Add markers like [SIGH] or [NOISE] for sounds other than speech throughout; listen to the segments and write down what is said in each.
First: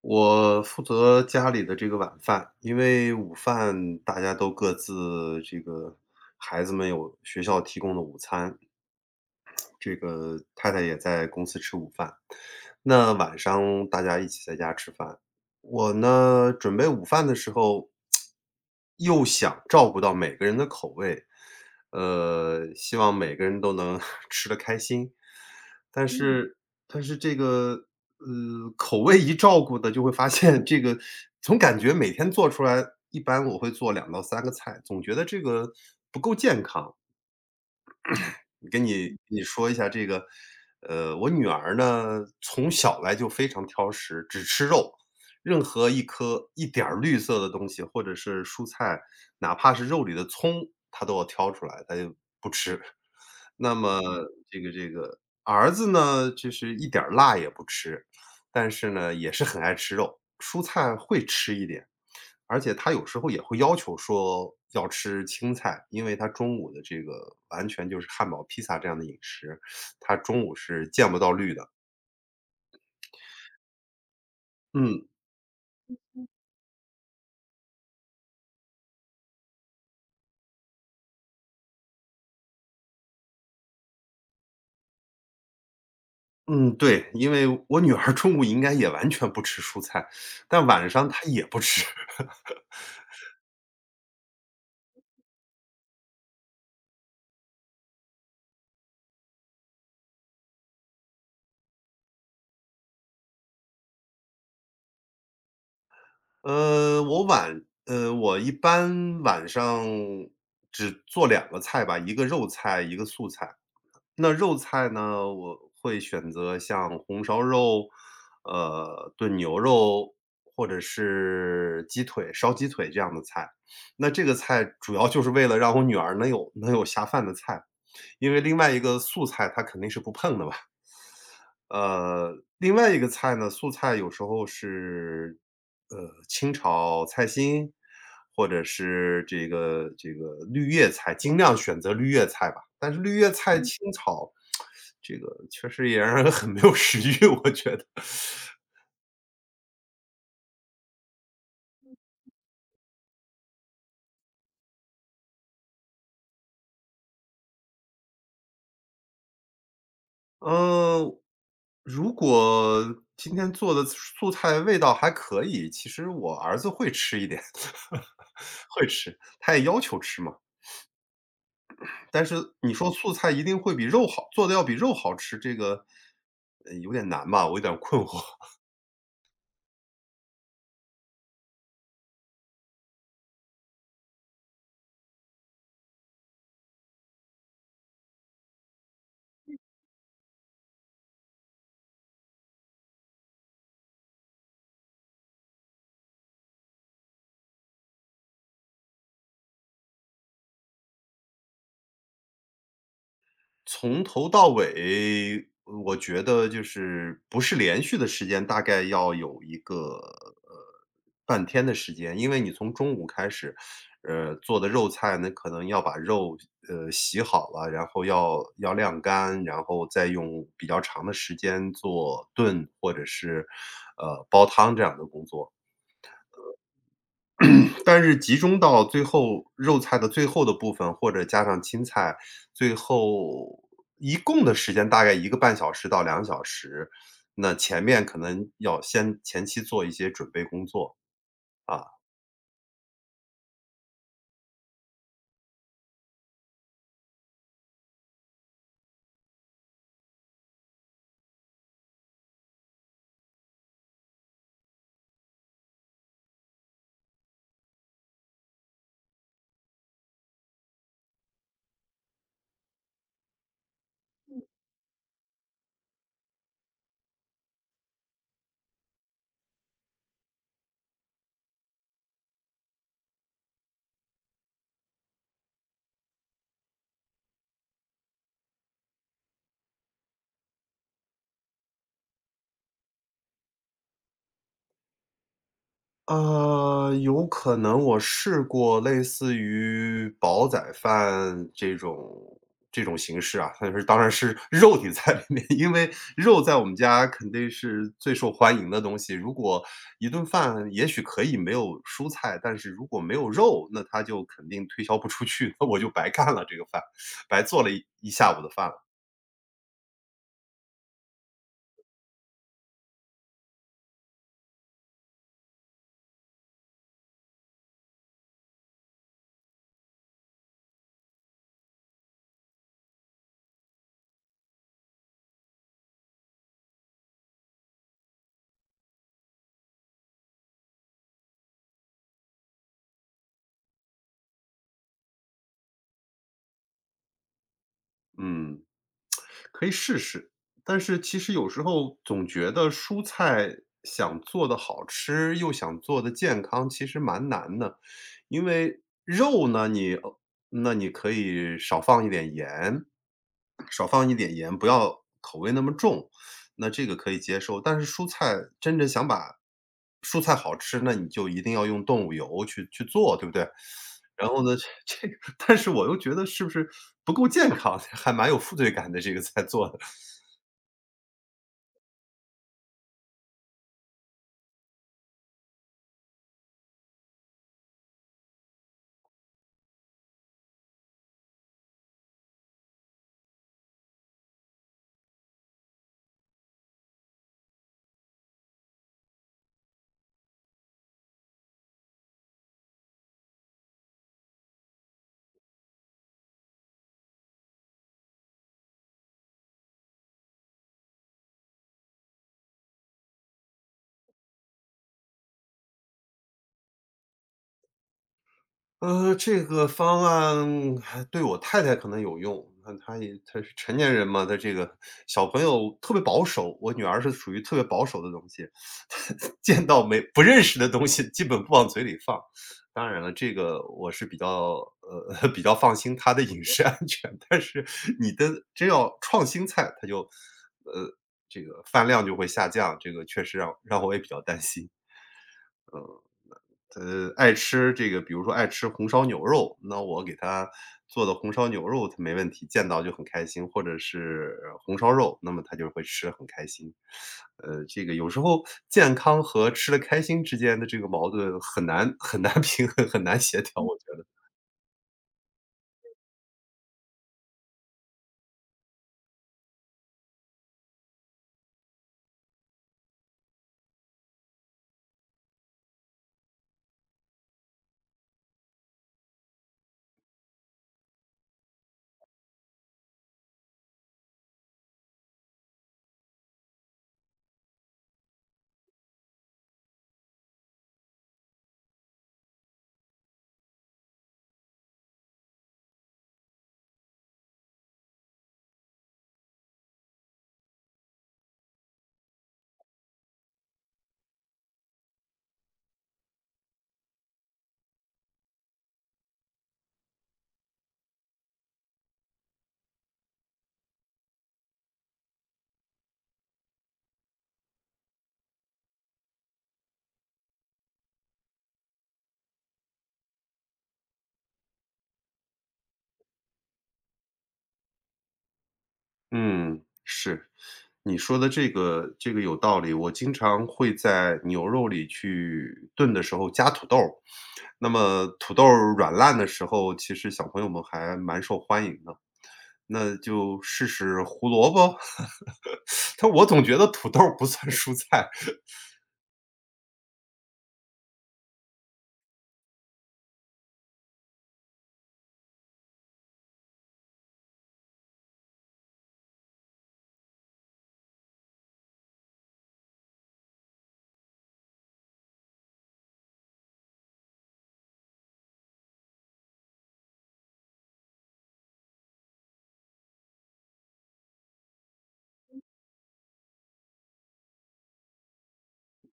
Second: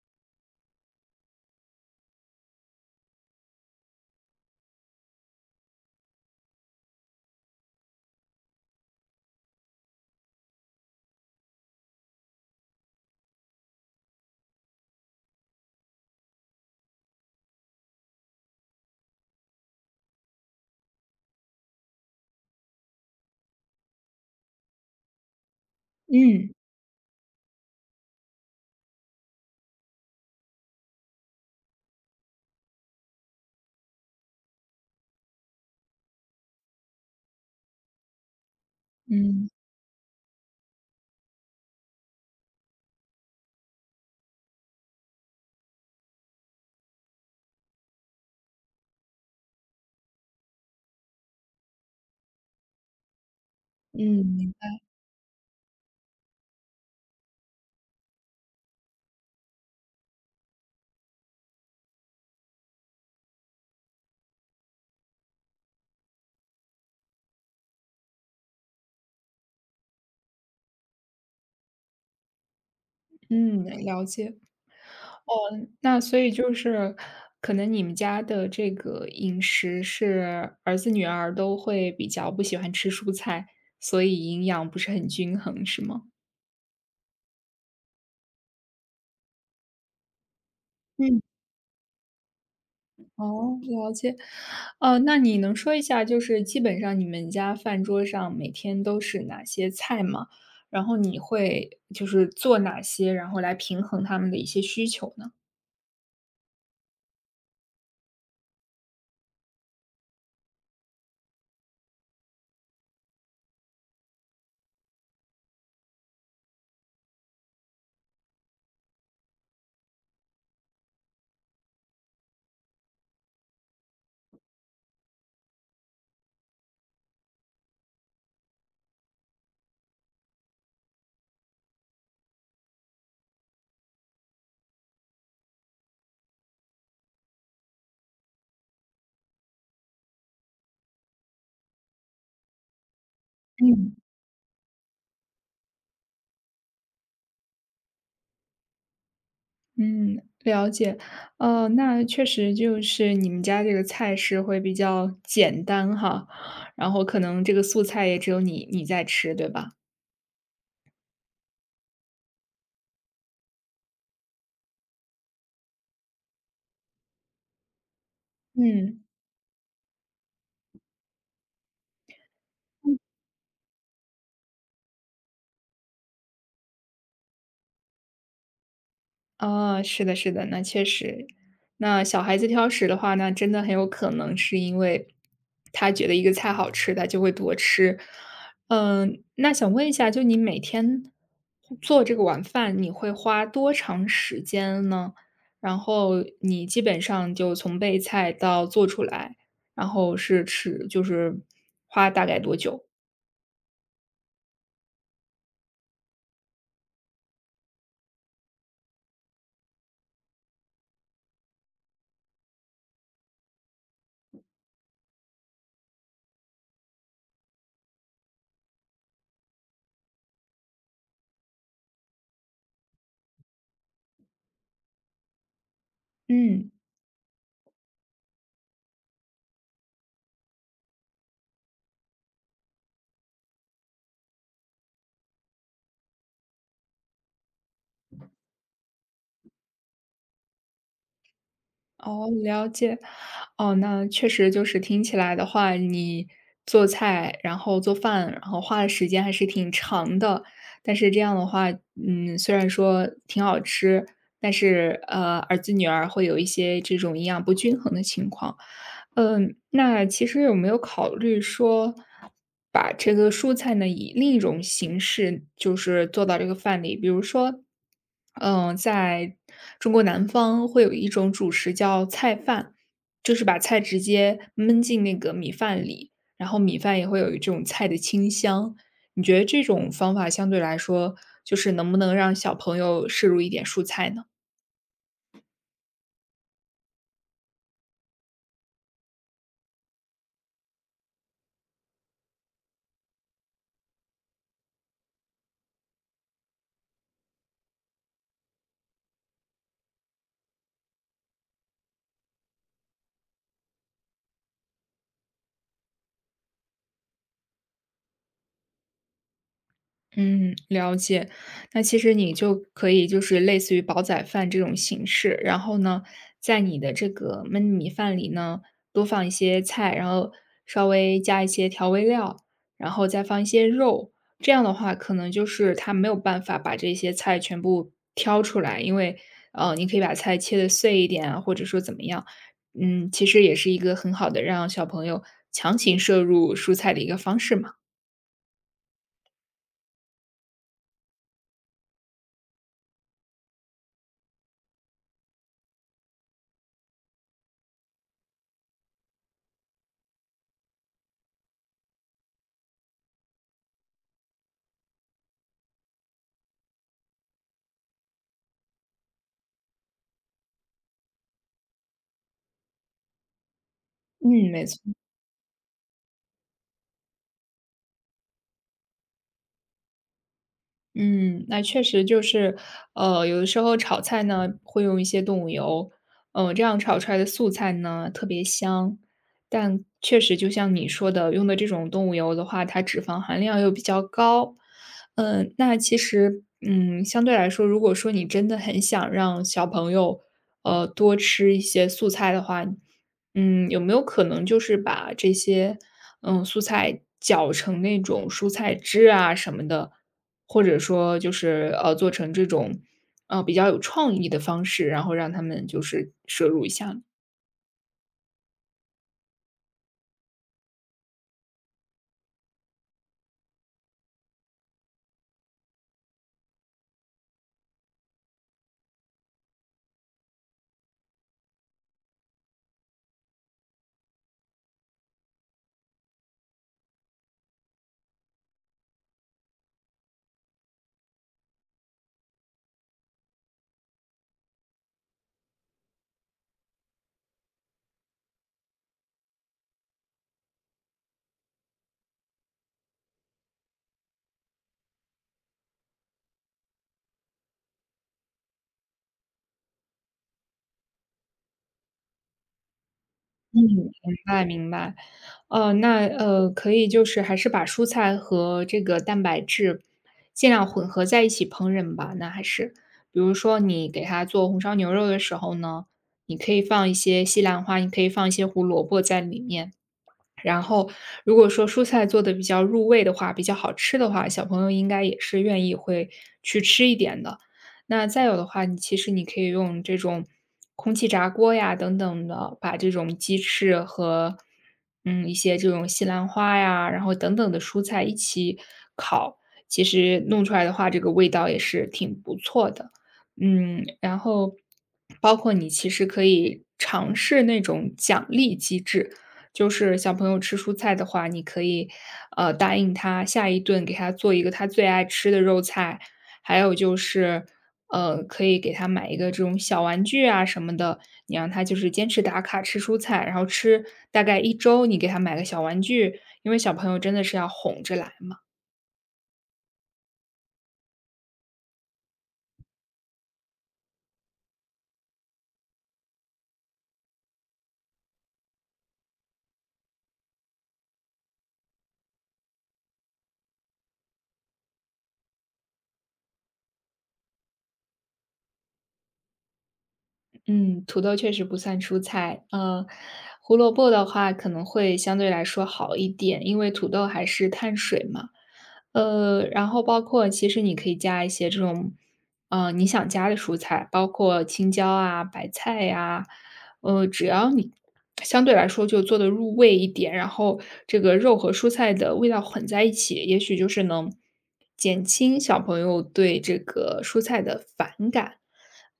我负责家里的这个晚饭，因为午饭大家都各自这个孩子们有学校提供的午餐，这个太太也在公司吃午饭。那晚上大家一起在家吃饭，我呢准备午饭的时候，又想照顾到每个人的口味，希望每个人都能 [LAUGHS] 吃得开心。但嗯嗯，是，但是这个,口味一照顾的，就会发现 [LAUGHS] 这个总感觉每天做出来，一般我会做两到三个菜，总觉得这个不够健康。跟你嗯，说一下这个，我女儿呢从小来就非常挑食，只吃肉，任何一点儿绿色的东西或者是蔬菜，哪怕是肉里的葱，她都要挑出来，她就不吃。那么嗯，这个儿子呢，就是一点儿辣也不吃，但是呢，也是很爱吃肉，蔬菜会吃一点，而且他有时候也会要求说要吃青菜，因为他中午的这个完全就是汉堡、披萨这样的饮食，他中午是见不到绿的。嗯，了解。嗯。嗯，那所以就是，可能你们家的这个饮食是儿子女儿都会比较不喜欢吃蔬菜，所以营养不是很均衡，是吗？嗯，对，因为我女儿中午应该也完全不吃蔬菜，但晚上嗯，她也不吃。哦，了解。哦，那你能说一下，就是基本上你们家饭桌上每天都是哪些菜吗？然后你会就是做哪些，然后来平衡他们的一些需求呢？我一般晚上只做两个菜吧，一个肉菜，一个素菜。那肉菜呢，我会选择像红烧肉，炖牛肉，或者是烧鸡腿这样的菜。那这个菜主要就是为了让我女儿能有下饭的菜，因为另外一个素菜她肯定是不碰的嘛。另外一个菜呢，素菜有时候是，呃，清炒菜心，或者是这个绿叶菜，尽量选择绿叶菜吧。但是绿叶菜清嗯。炒，这个确实也让人很没有食欲，我觉得。嗯，了解。那确实就是你们家这个菜式会比较简单哈，然后可能这个素菜也只有你在吃，对吧？呃，如果今天做的素菜味道还可以，其实我儿子会吃一点，[LAUGHS] 会嗯。吃，他也要求吃嘛。但是你说素菜一定会比肉好做的要比肉好吃，这个，有点难吧，我有点困惑。哦，是的，是的，那确实，那小孩子挑食的话那真的很有可能是因为他觉得一个菜好吃，他就会多吃。嗯，那想问一下，就你每天做这个晚饭，你会花多长时间呢？然后你基本上就从备菜到做出来，然后是吃，就是花大概多久？[LAUGHS] 从头到尾，我觉得就是不是连续的时间，大概要有一个，半天的时间。因为你从中午开始，做的肉菜呢，可能要把肉，洗好了，然后要晾干，然后再用比较长的时间做炖或者是，煲汤这样的工作。嗯。[CLEARS THROAT] 但是集中到最后肉菜的最后的部分，或者加上青菜，最后一共的时间大概一个半小时到两小时，那前面可能要先前期做一些准备工作，啊。哦，了解。哦，那确实就是听起来的话，你做菜，然后做饭，然后花的时间还是挺长的。但是这样的话，嗯，虽然说挺好吃，但是儿子女儿会有一些这种营养不均衡的情况。嗯，那其实有没有考虑说，把这个蔬菜呢以另一种形式，就是做到这个饭里？比如说，嗯，在中国南方会有一种主食叫菜饭，就是把菜直接焖进那个米饭里，然后米饭也会有这种菜的清香。你觉得这种方法相对来说，就是能不能让小朋友摄入一点蔬菜呢？有可能我试过类似于煲仔饭这种形式啊，但是当然是 [LAUGHS] 肉体在里面，因为肉在我们家肯定是最受欢迎的东西。如果一顿饭也许可以没有蔬菜，但是如果没有肉，那它就肯定推销不出去，那我就白干了这个饭，白做了一下午的饭了。嗯，了解。那其实你就可以就是类似于煲仔饭这种形式，然后呢，在你的这个焖米饭里呢，多放一些菜，然后稍微加一些调味料，然后再放一些肉。这样的话，可能就是它没有办法把这些菜全部挑出来，因为你可以把菜切的碎一点啊，或者说怎么样。嗯，其实也是一个很好的让小朋友强行摄入蔬菜的一个方式嘛。嗯，可以试试，但是其实有时候总觉得蔬菜想做的好吃，又想做的健康，其实蛮难的。因为肉呢，你,那你可以少放一点盐，少放一点盐，不要口味那么重，那这个可以接受。但是蔬菜真正想把蔬菜好吃，那你就一定要用动物油去做，对不对？然后嗯，呢，没错。这个但是我又觉得是不是不够健康，还蛮有负罪感的，这个菜做的。嗯，那确实就是，有的时候炒菜呢会用一些动物油，嗯，这样炒出来的素菜呢特别香。但确实就像你说的，用的这种动物油的话，它脂肪含量又比较高。嗯、那其实，嗯，相对来说，如果说你真的很想让小朋友，多吃一些素菜的话，嗯，有没有可能就是把这些，嗯，素菜搅成那种蔬菜汁啊什么的？或者说就是，做成这种，比较有创意的方式，然后让他们就是摄入一下呢这个方案还对我太太可能有用，那她是成年人嘛，她这个小朋友特别保守，我女儿是属于特别保守的东西，[LAUGHS] 见到没不认识的东西基本不往嘴里放。当然了，这个我是比较[LAUGHS] 比较放心她的饮食安全，但是你的真要创新菜，她就呃这个饭量就会下降，这个确实让我也比较担心。爱吃这个比如说爱吃红烧牛肉，那我给他做的红烧牛肉他没问题，见到就很开心，或者是红烧肉，那么他就会吃得很开心。这个有时候健康和吃的开心之间的这个矛盾很难 [LAUGHS] 平衡，很难协调，嗯。嗯我觉得。明白明白。可以就是还是把蔬菜和这个蛋白质尽量混合在一起烹饪吧，那还是。比如说你给他做红烧牛肉的时候呢，你可以放一些西兰花，你可以放一些胡萝卜在里面。然后如果说蔬菜做的比较入味的话，比较好吃的话，小朋友应该也是愿意会去吃一点的。那再有的话，你其实你可以用这种空气炸锅呀等等的，把这种鸡翅和嗯一些这种西兰花呀，然后等等的蔬菜一起烤，其实弄出来的话，这个味道也是挺不错的。嗯，然后包括你其实可以尝试那种奖励机制，就是小朋友吃蔬菜的话，你可以，答应他下一顿给他做一个他最爱吃的肉菜，还有就是，可以给他买一个这种小玩具啊什么的，你让他就是坚持打卡吃蔬菜，然后吃大概一周，你给他买个小玩具，因为小朋友真的是要哄着来嘛。嗯，是，你说的这个有道理，我经常会在牛肉里去炖的时候加土豆儿。那么土豆儿软烂的时候，其实小朋友们还蛮受欢迎的，那就试试胡萝卜。[LAUGHS] 但我总觉得土豆儿不算蔬菜。嗯，土豆确实不算蔬菜。胡萝卜的话可能会相对来说好一点，因为土豆还是碳水嘛。然后包括其实你可以加一些这种，嗯，你想加的蔬菜，包括青椒啊、白菜呀、只要你相对来说就做的入味一点，然后这个肉和蔬菜的味道混在一起，也许就是能减轻小朋友对这个蔬菜的反感。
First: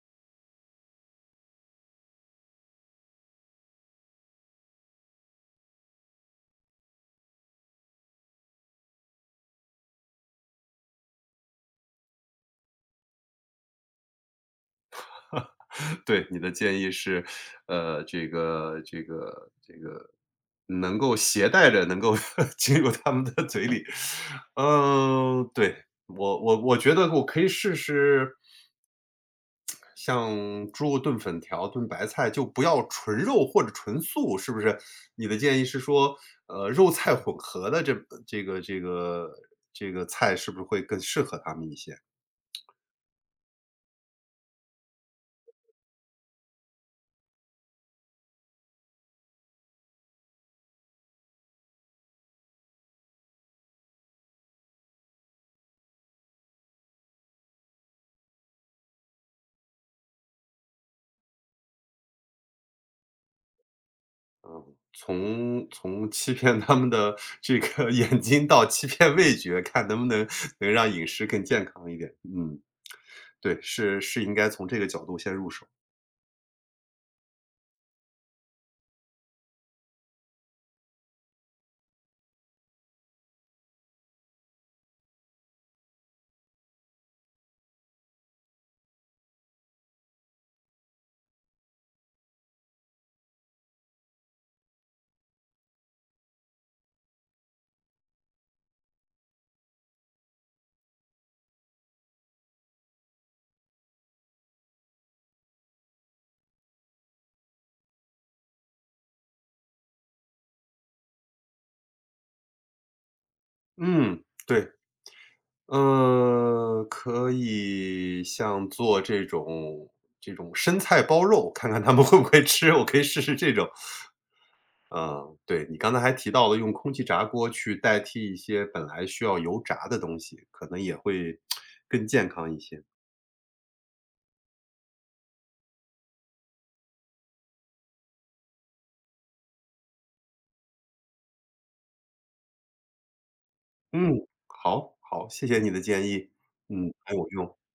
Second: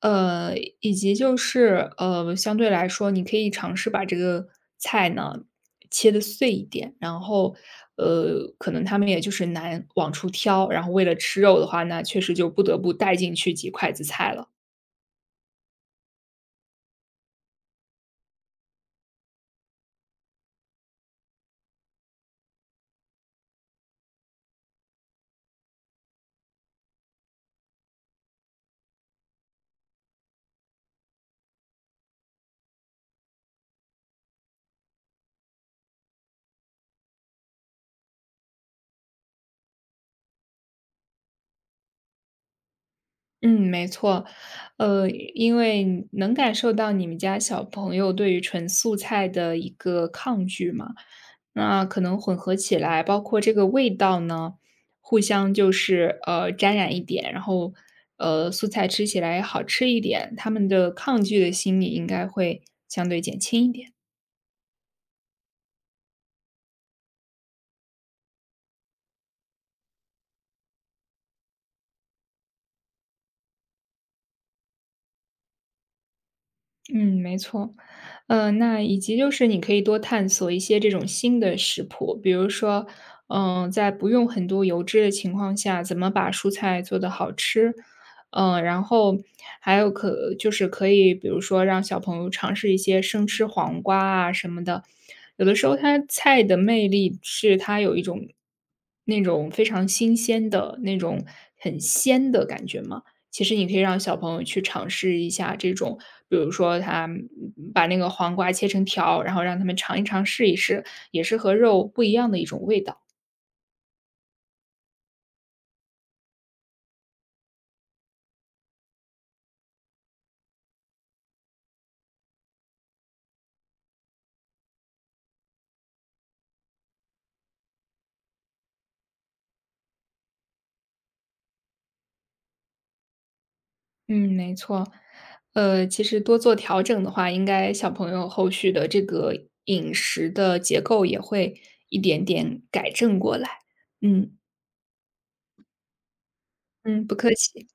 呃，以及就是，相对来说，你可以尝试把这个菜呢切的碎一点，然后，可能他们也就是难往出挑，然后为了吃肉的话，那确实就不得不带进去几筷子菜了。[LAUGHS] 对，你的建议是，这个能够携带着，能够 [LAUGHS] 进入他们的嘴里。嗯，对，我觉得我可以试试，像猪肉炖粉条、炖白菜，就不要纯肉或者纯素，是不是？你的建议是说，肉菜混合的这个这个这个菜，是不是会更适合他们一些？嗯，没错，因为你能感受到你们家小朋友对于纯素菜的一个抗拒嘛，那可能混合起来，包括这个味道呢，互相就是沾染一点，然后素菜吃起来好吃一点，他们的抗拒的心理应该会相对减轻一点。从欺骗他们的这个 [LAUGHS] 眼睛到欺骗味觉，看能不能让饮食更健康一点。嗯，对，是应该从这个角度先入手。嗯，没错。那以及就是你可以多探索一些这种新的食谱，比如说，嗯、在不用很多油脂的情况下，怎么把蔬菜做得好吃？嗯、然后还有可就是可以，比如说让小朋友尝试一些生吃黄瓜啊什么的。有的时候，它菜的魅力是它有一种那种非常新鲜的那种很鲜的感觉嘛。其实你可以让小朋友去尝试一下这种，比如说他嗯把那个黄瓜切成条，然后让他们尝一尝、试一试，也是和肉不一样的一种味道。嗯，对，嗯，可以像做这种生菜包肉，看看他们会不会吃，我可以试试这种。嗯，对，你刚才还提到了用空气炸锅去代替一些本来需要油炸的东西，可能也会更健康一些。嗯，没错。其实多做调整的话，应该小朋友后续的这个饮食的结构也会一点点改正过来。嗯，嗯好，好，谢谢你的建议，嗯，嗯，不很有客用。气。